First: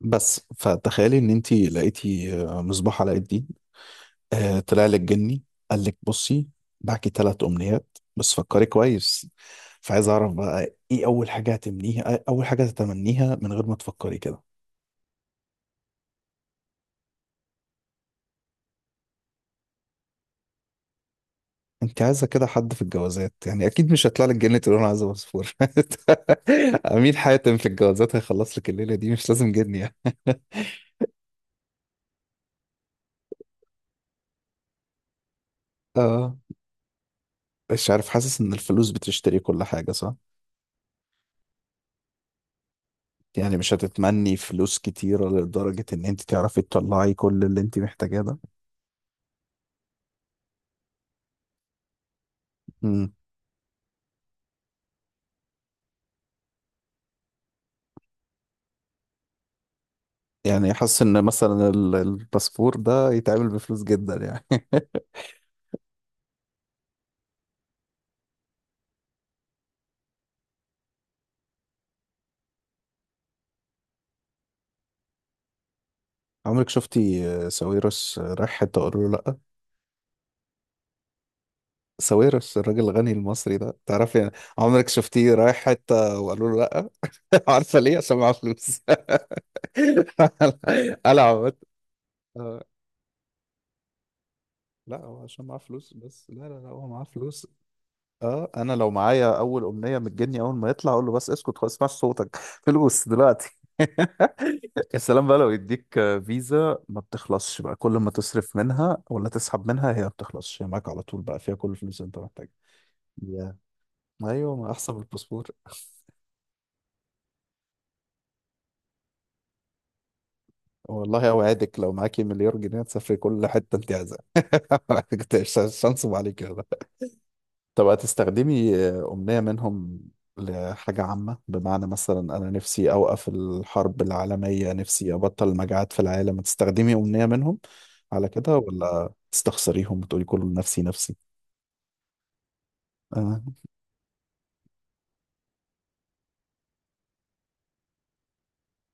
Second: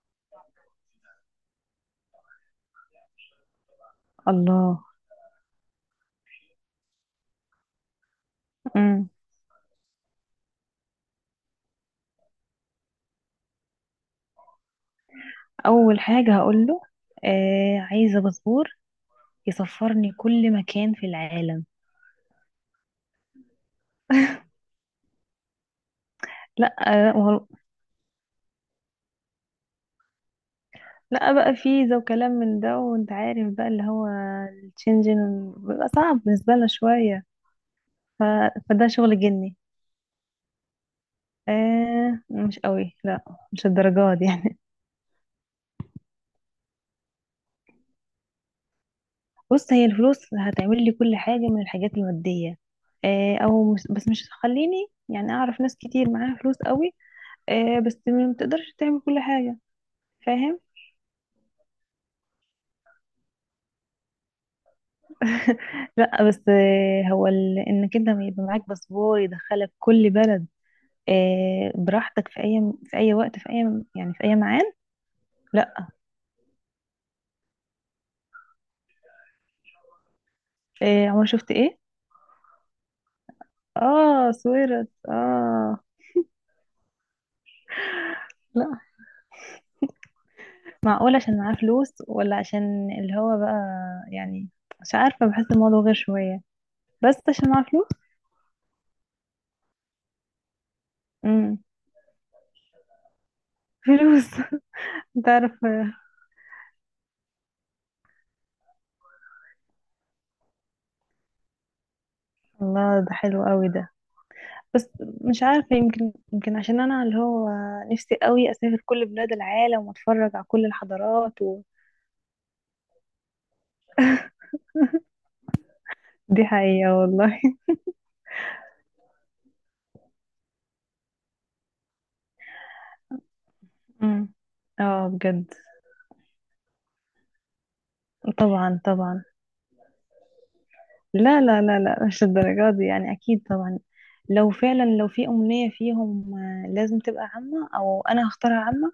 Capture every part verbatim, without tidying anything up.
بس فتخيلي ان انت لقيتي آه، مصباح علاء الدين. آه، الله. طلع لك جني قال لك بصي، معاكي ثلاث امنيات بس فكري امم. كويس، فعايز اعرف بقى ايه اول حاجه هتمنيها آه، اول حاجه تتمنيها من غير ما تفكري كده؟ اول حاجه هقول له، آه عايزه باسبور يسفرني كل مكان في العالم. انت عايزه كده حد في الجوازات يعني، اكيد مش هيطلع لك جني تقول انا عايزه باسبور. لا. آه، امين لا وهو- حاتم في الجوازات هيخلص لك الليله دي، مش لازم جني يعني. لا بقى فيزا وكلام من ده، وانت عارف بقى اللي هو الشنجن بيبقى صعب اه، بالنسبه لنا شويه. مش عارف، ف... حاسس ان فده الفلوس شغل بتشتري جني. كل حاجه. آه مش قوي، لا. يعني مش مش الدرجات دي هتتمني يعني. فلوس كتيرة لدرجة إن أنت تعرفي تطلعي كل اللي أنت محتاجاه ده؟ بص، هي الفلوس هتعمل لي كل حاجه من الحاجات الماديه. مم. آه او مش... بس مش هتخليني، يعني اعرف ناس كتير معاها فلوس قوي. آه بس ما تقدرش تعمل كل حاجه. فاهم. يعني حاسس إن مثلا ال- الباسبور ده يتعمل بفلوس جدا يعني. لا بس، آه، هو ال- انك انت ما يبقى معاك باسبور يدخلك كل بلد. آه، براحتك في اي، في اي وقت، في اي، يعني في اي معاد. لا. عمرك شفتي آه، ساويرس آه، رايح حتة وقالوا له لأ؟ آه، عمر شفت ايه؟ ساويرس الراجل الغني المصري ده، تعرفي يعني. اه، عمرك سويرت، شفتيه رايح اه. حتة وقالوا له لأ؟ عارفة ليه؟ عشان معاه فلوس. لا. معقول قلع عشان معاه عمت. فلوس ولا آه، عشان اللي هو بقى. يعني مش لا، هو عارفه، عشان بحس معاه الموضوع فلوس غير بس، لا شويه. لا لا، هو معاه بس فلوس. عشان معاه فلوس. اه انا لو معايا اول امنيه من الجني، اول ما يطلع اقول له بس، اسكت امم. خلاص اسمعش صوتك، فلوس دلوقتي. فلوس. يا سلام بقى لو تعرف يديك آه، فيزا ما بتخلصش، بقى كل ما تصرف منها ولا تسحب منها هي ما بتخلصش، هي معاك على طول بقى فيها كل الفلوس اللي انت محتاجها. الله، ده حلو قوي yeah. ده. ايوه، ما بس احسن من مش الباسبور. عارفة، يمكن يمكن عشان أنا اللي هو نفسي قوي أسافر كل بلاد العالم وأتفرج على كل والله الحضارات و... اوعدك، لو معاكي مليار جنيه تسافري كل حته انت عايزاها. شانس عليك. دي حقيقة والله. طب هتستخدمي أمنية منهم لحاجة عامة؟ بمعنى مثلا أنا نفسي أوقف الحرب امم، العالمية، اه نفسي أبطل بجد. المجاعات في العالم. هتستخدمي أمنية منهم على كده، طبعا، ولا طبعا. تستخسريهم وتقولي كله نفسي نفسي؟ لا لا لا لا، مش الدرجات دي يعني، آه. أكيد طبعا. لو فعلا لو في أمنية فيهم، آه، لازم تبقى عامة، أو أنا هختارها عامة.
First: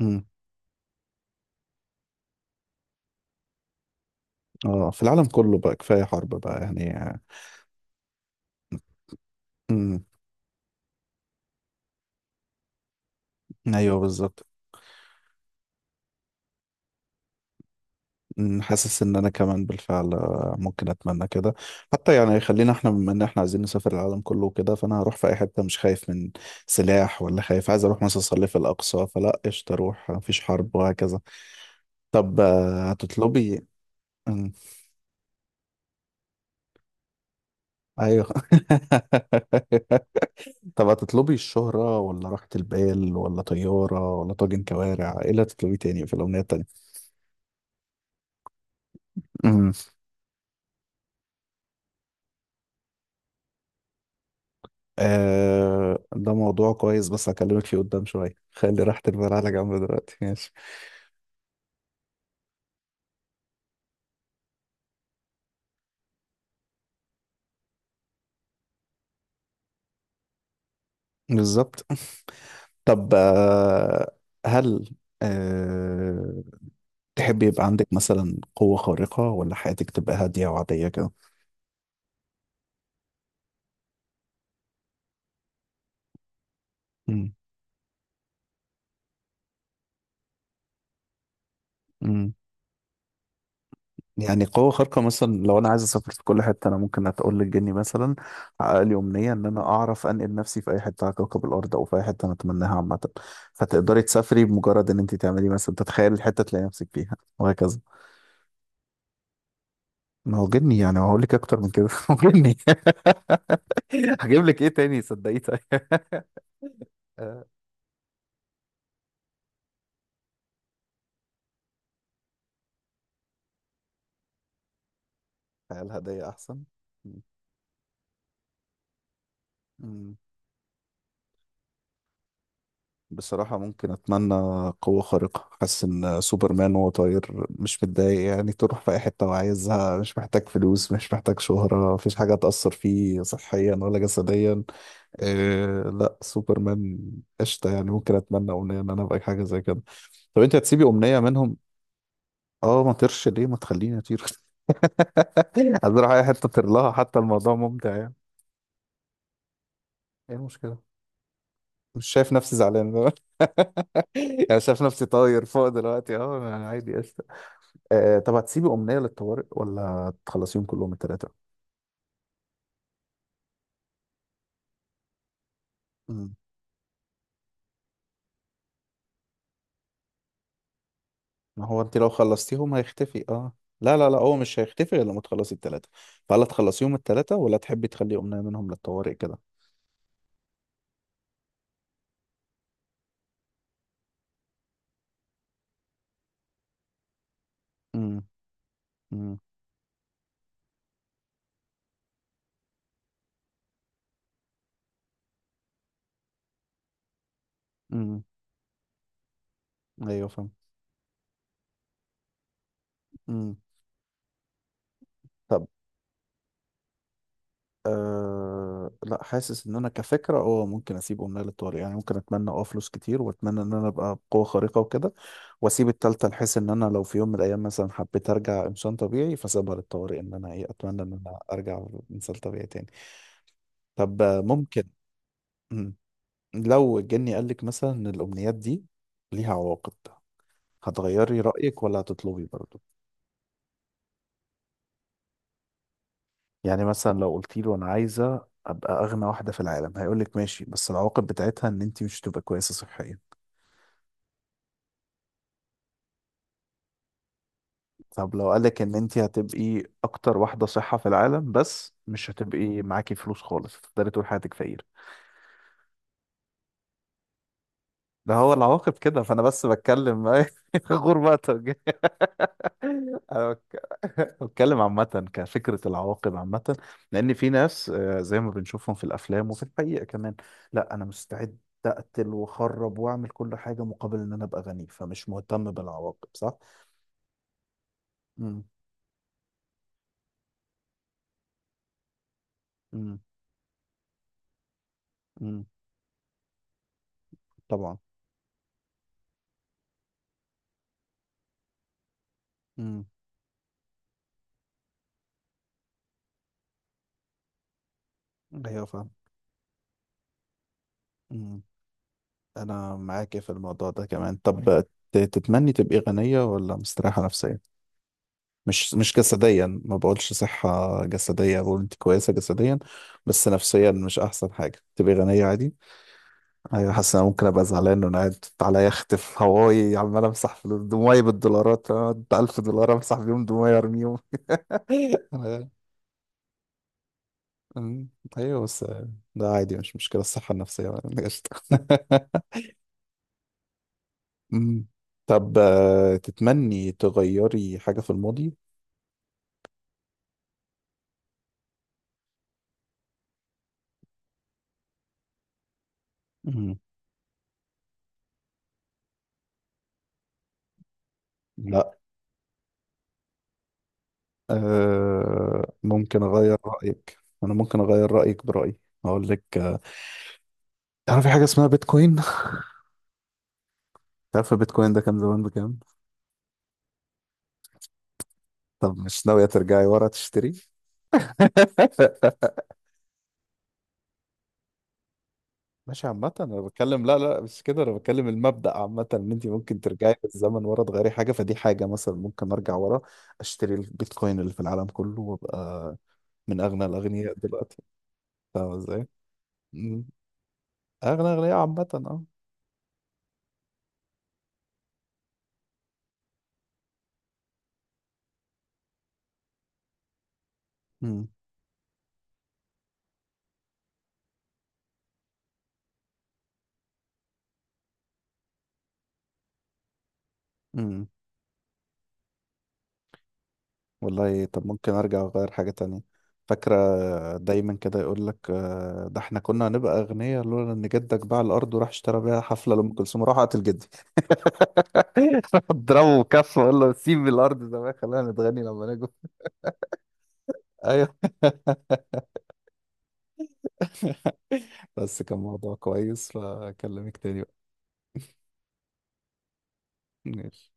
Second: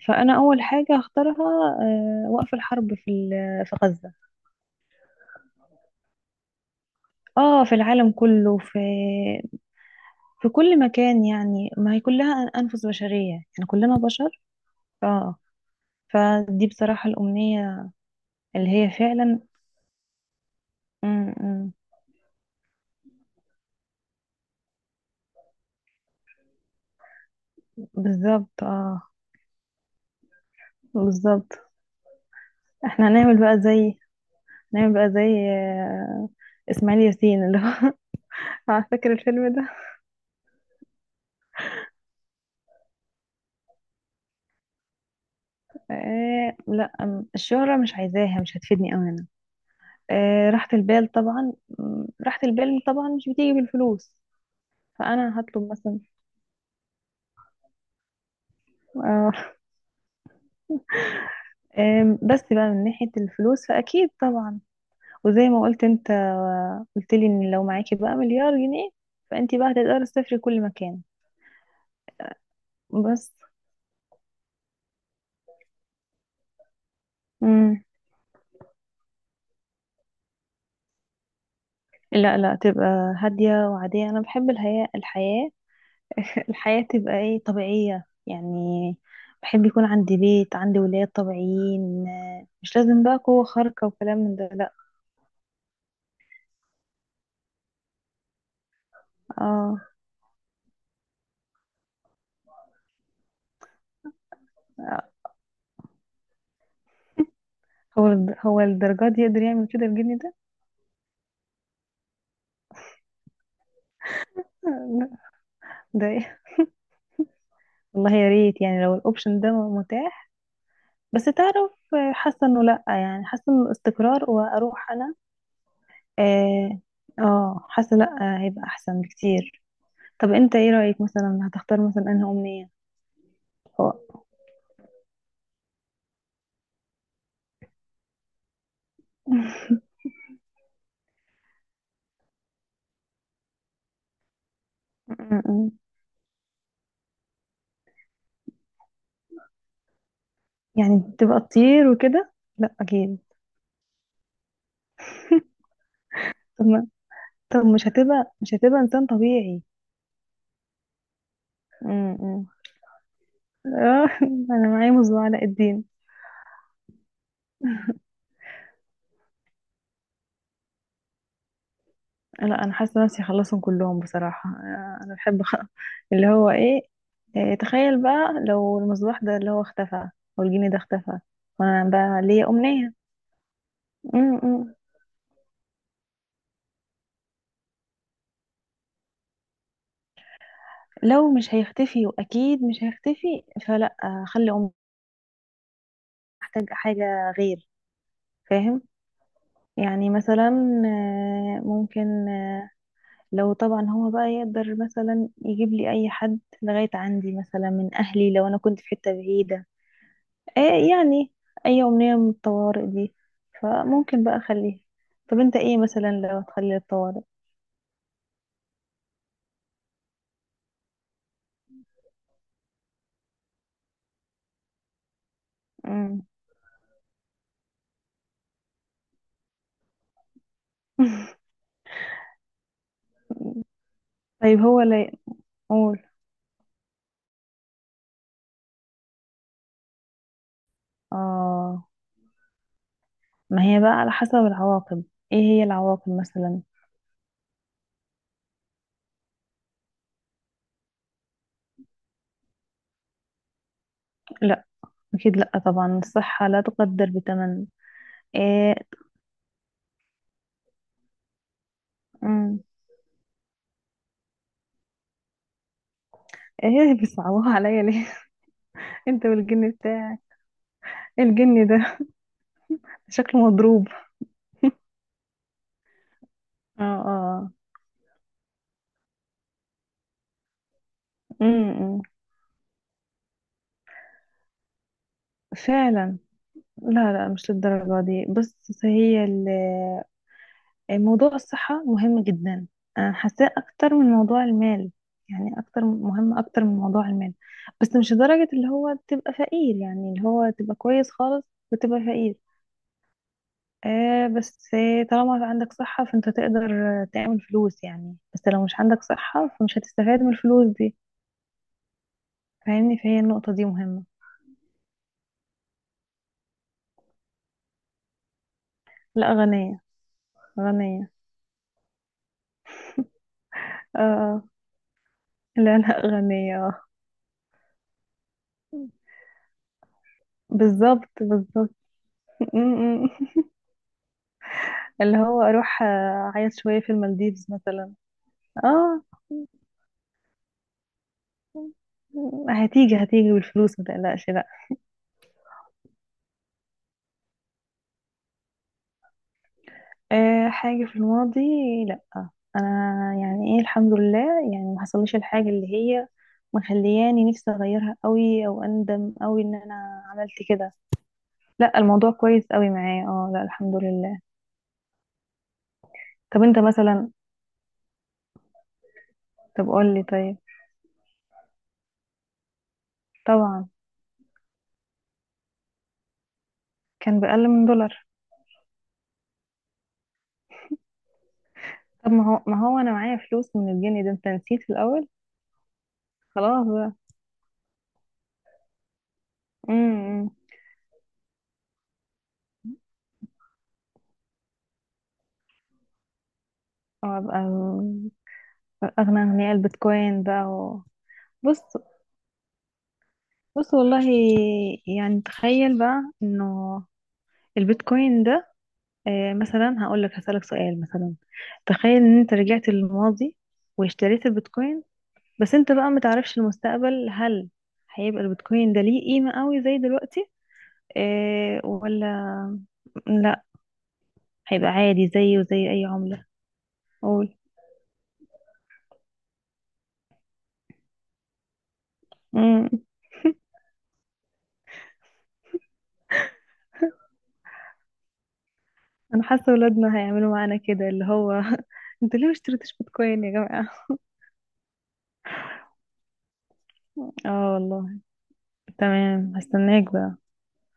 أمم. فأنا أول حاجة هختارها، آه، وقف الحرب في ال- في غزة. آه. في العالم كله بقى، كفاية حرب بقى يعني. آه، اه، في العالم كله. في امم. في كل مكان يعني، ما هي كلها أنفس بشرية، يعني كلنا ايوه بشر. بالظبط. اه، فدي بصراحة الأمنية أمم، اللي هي حاسس ان انا فعلا كمان بالفعل آه، ممكن م- اتمنى كده م. حتى. يعني خلينا احنا، بما ان احنا عايزين نسافر العالم كله وكده، فانا هروح في اي حته مش خايف من سلاح، ولا خايف. عايز اروح مثلا اصلي في بالظبط، الاقصى، اه، فلا قشطه اروح مفيش حرب وهكذا. بالظبط. طب آه، احنا هنعمل بقى هتطلبي. زي أمم، هنعمل بقى زي آه، إسماعيل ياسين، اللي هو ايوه. على، فاكر الفيلم ده؟ طب هتطلبي الشهرة ولا راحة البال ولا طيارة ولا طاجن كوارع؟ ايه اللي هتطلبيه تاني في الأمنية آه التانية؟ لا، أم- الشهرة مش عايزاها، مش هتفيدني أوي أنا. آه راحة البال طبعا. م، راحة البال طبعا مش بتيجي بالفلوس. فأنا هطلب آه، مثلا. ده موضوع كويس، بس هكلمك فيه قدام شوية. خلي راحة البال على آه جنب دلوقتي، ماشي. آم، بس بقى من ناحية الفلوس فأكيد طبعا. وزي ما قلت انت، قلت لي ان لو معاكي بقى مليار جنيه، فانت بقى هتقدري تسافري كل مكان. بالظبط. طب بس. آه، هل آه تحب يبقى مم. عندك مثلا قوة خارقة ولا حياتك تبقى هادية وعادية كده؟ لا لا، تبقى هادية وعادية. انا بحب الحياة. الحياة الحياة تبقى مم. ايه، طبيعية يعني. بحب يكون عندي بيت، عندي ولاد طبيعيين. مم. مش لازم بقى قوة خارقة وكلام من يعني ده، قوة لا. خارقة، مثلا لو أنا عايز أسافر في كل حتة، أنا ممكن أتقول للجني مثلا، حقق لي أمنية إن أنا اه، أعرف أنقل نفسي في أي حتة على كوكب الأرض أو في أي حتة أنا أتمناها عامة. فتقدري تسافري بمجرد إن أنت تعملي، مثلا تتخيلي الحتة تلاقي نفسك فيها وهكذا. هو هو الدرجات دي يقدر يعمل كده الجني ده؟ ما هو جني يعني، هقول لك اكتر من كده. هو جني. هجيب لك ايه تاني؟ لا، صدقيه طيب. ده ايه؟ آه، والله يا ريت، يعني لو الاوبشن ده متاح. بس تعرف، آه، حاسه انه لا يعني حاسه انه الاستقرار، واروح انا. الهدايا احسن. اه. آه، حاسه، لا، آه، هيبقى احسن بكتير. مم. طب انت ايه رايك، مثلا هتختار مثلا انهي امنيه؟ بصراحة ممكن هو- أتمنى قوة خارقة. حاسس إن سوبرمان وهو طاير مش متضايق يعني، تروح في أي حتة م-م. وعايزها، مش محتاج فلوس، مش محتاج شهرة، مفيش حاجة تأثر فيه صحيا ولا جسديا. إيه لا، سوبرمان، قشطة يعني. ممكن أتمنى أمنية إن أنا أبقى حاجة زي كده. طب أنت هتسيبي يعني أمنية تبقى منهم؟ تطير وكده، لا أه، ما اكيد. طيرش ليه؟ ما تخليني أطير. عايز اروح اي حته طب ما ترلها، حتى الموضوع طب مش ممتع يعني. هتبقى مش هتبقى انسان طبيعي. ايه المشكله؟ مش م- شايف م. نفسي زعلان. آه، يعني انا شايف معايا نفسي مصباح طاير علاء فوق الدين. دلوقتي، اه انا عادي، قشطه. آه طب هتسيبي امنيه للطوارئ ولا تخلصيهم كلهم الثلاثه؟ لا، انا حاسه نفسي اخلصهم كلهم بصراحه، آه، انا بحب أخ- اللي امم. هو ايه. آه، تخيل بقى لو المصباح ده اللي هو اختفى، او الجني ده اختفى، ما هو وانا انت لو بقى ليا خلصتيهم امنيه. هيختفي، اه. لا لا لا، هو م- مش م. هيختفي غير لما تخلصي الثلاثه. فهل تخلصيهم الثلاثه ولا تحبي تخلي امنيه منهم للطوارئ كده؟ لو مش هيختفي، واكيد مش هيختفي، فلا، آه، خلي امنيه احتاج حاجه غير. امم فاهم. امم يعني مثلا، آه، ممكن. آه، لو طبعا هو بقى يقدر مثلا يجيب لي اي حد لغايه عندي مثلا من امم. اهلي، لو انا كنت في حته بعيده. ايوه فاهم. ايه يعني، اي امنية من الطوارئ دي، امم. فممكن بقى اخليها. طب انت طب ايه مثلا لو تخلي الطوارئ؟ أه، لا، حاسس ان انا كفكره اه ممكن اسيب امنيه للطوارئ. يعني ممكن اتمنى اه فلوس كتير، واتمنى ان انا ابقى بقوه خارقه وكده، واسيب مم. التالتة بحيث ان انا لو في يوم من الايام مثلا حبيت ارجع انسان طبيعي، فسيبها للطوارئ ان انا ايه، اتمنى ان انا ارجع انسان طبيعي تاني. طب آه، طيب، هو، ممكن. لا مم. يقول. لو الجني قال لك مثلا ان الامنيات دي ليها عواقب، هتغيري رايك اه، ولا هتطلبي برضه؟ ما هي بقى على حسب العواقب. ايه هي العواقب مثلا؟ يعني مثلا، لو قلت له انا عايزه ابقى اغنى واحده في العالم، هيقول لك ماشي، بس العواقب بتاعتها ان انت مش هتبقى كويسه صحيا. لا، اكيد لا، طبعا الصحة لا تقدر بثمن. طب لو ايه. قالك ان انت هتبقي اكتر واحدة صحة في العالم، بس مش مم. هتبقي معاكي فلوس خالص، هتفضلي طول حياتك فقير. ايه بيصعبوها عليا ليه؟ ده هو العواقب كده، انت فانا بس والجن بتاع بتكلم. الجن غربتك. ده انا شكله مضروب. بك- بتكلم عامة، كفكرة، العواقب عامة. اه، لان في اه. ناس آه، زي ما بنشوفهم في الافلام وفي الحقيقة كمان، لا انا مستعد امم. اقتل واخرب واعمل كل حاجة مقابل ان انا ابقى غني، فمش مهتم فعلا. بالعواقب صح؟ لا لا، مش للدرجة دي، امم. بس هي ال موضوع الصحة مهم جدا. أنا امم. حاساه أكتر من موضوع المال، يعني امم. أكتر مهم أكتر من موضوع المال. طبعا. بس مش لدرجة اللي هو تبقى فقير، يعني اللي هو تبقى كويس خالص وتبقى فقير. امم. آه بس طالما عندك صحة، فأنت تقدر تعمل فلوس يعني. بس لو مش ايوه عندك فاهم. صحة، فمش هتستفاد من الفلوس دي. إمم. انا فاهمني، فهي معاك في النقطة دي الموضوع مهمة. ده كمان. طب ت- تتمني تبقي غنية ولا مستريحة نفسيا؟ مش مش لا، جسديا، غنية. ما بقولش صحة غنية. جسدية، بقول انت كويسة جسديا بس نفسيا مش آه احسن حاجة، تبقي غنية عادي. لا لا، غنية آه. ايوه حاسس إن انا ممكن ابقى زعلان وانا قاعد على يخت في هواي، عمال امسح فلوس بالظبط، دموعي بالظبط. بالدولارات. أقعد ألف دولار امسح بيهم دموعي، ارميهم. اللي هو أنا- اروح، آه، اعيط شويه في المالديفز مثلا. أمم، ايوه بس اه، ده عادي، مش مشكلة الصحة النفسية. قشطة. هتيجي هتيجي بالفلوس، ما تقلقش، لا. مم. طب آه، تتمني تغيري حاجة في الماضي؟ أه، حاجه في الماضي؟ لا، انا يعني، ايه، الحمد لله. يعني ما حصلش الحاجه اللي هي مم. مخلياني نفسي اغيرها قوي، او اندم قوي ان انا عملت كده. لا، لا. الموضوع كويس قوي معايا، اه، لا، الحمد لله. آه، ممكن طب أغير انت مثلا. رأيك. أنا ممكن أغير رأيك برأيي. هقول لك طب آه، قول لي طيب. تعرف في حاجة اسمها بيتكوين؟ طبعا. تعرف بيتكوين ده كان زمان بكام؟ كان بأقل من دولار. طب مش ناوية ترجعي ورا تشتري؟ طب ما هو، ما هو انا معايا فلوس من الجنيه ده، انت نسيت في الاول. ماشي عامة أنا خلاص بقى. بتكلم، لا لا مش كده، أنا بتكلم المبدأ عامة إن أنت ممكن امم، ترجعي إمم. بالزمن ورا تغيري حاجة، فدي حاجة مثلا ممكن أرجع ورا أشتري البيتكوين اللي في العالم كله وأبقى من أغنى الأغنياء وابقى دلوقتي، فاهم إزاي؟ اغنى اغنياء مم. البيتكوين بقى و... أغنى أغنية بص، عامة اه. بص، والله. يعني تخيل بقى انه البيتكوين ده، آه، مثلا هقول لك هسألك سؤال مثلا. مم. تخيل ان انت رجعت للماضي واشتريت البيتكوين، بس انت بقى متعرفش المستقبل. هل هيبقى البيتكوين ده ليه قيمة قوي زي دلوقتي؟ مم. اه، ولا لا. والله طب هيبقى ممكن عادي، أرجع زيه أغير زي حاجة اي تانية. عملة. فاكرة قول. دايما كده يقول لك آه، ده احنا كنا هنبقى أغنياء لولا إن جدك باع الأرض وراح اشترى بيها مم. حفلة لأم كلثوم، راح قتل جدي. راح اضربه بكف وأقول له سيب الأرض زمان خلينا نتغني لما نجوا. انا حاسة ولادنا هيعملوا معانا كده، اللي أيوه. هو انتوا ليه ما اشتريتوش بيتكوين يا جماعة؟ بس كان موضوع كويس، فأكلمك تاني اه، بقى. والله. تمام، هستناك بقى. ماشي.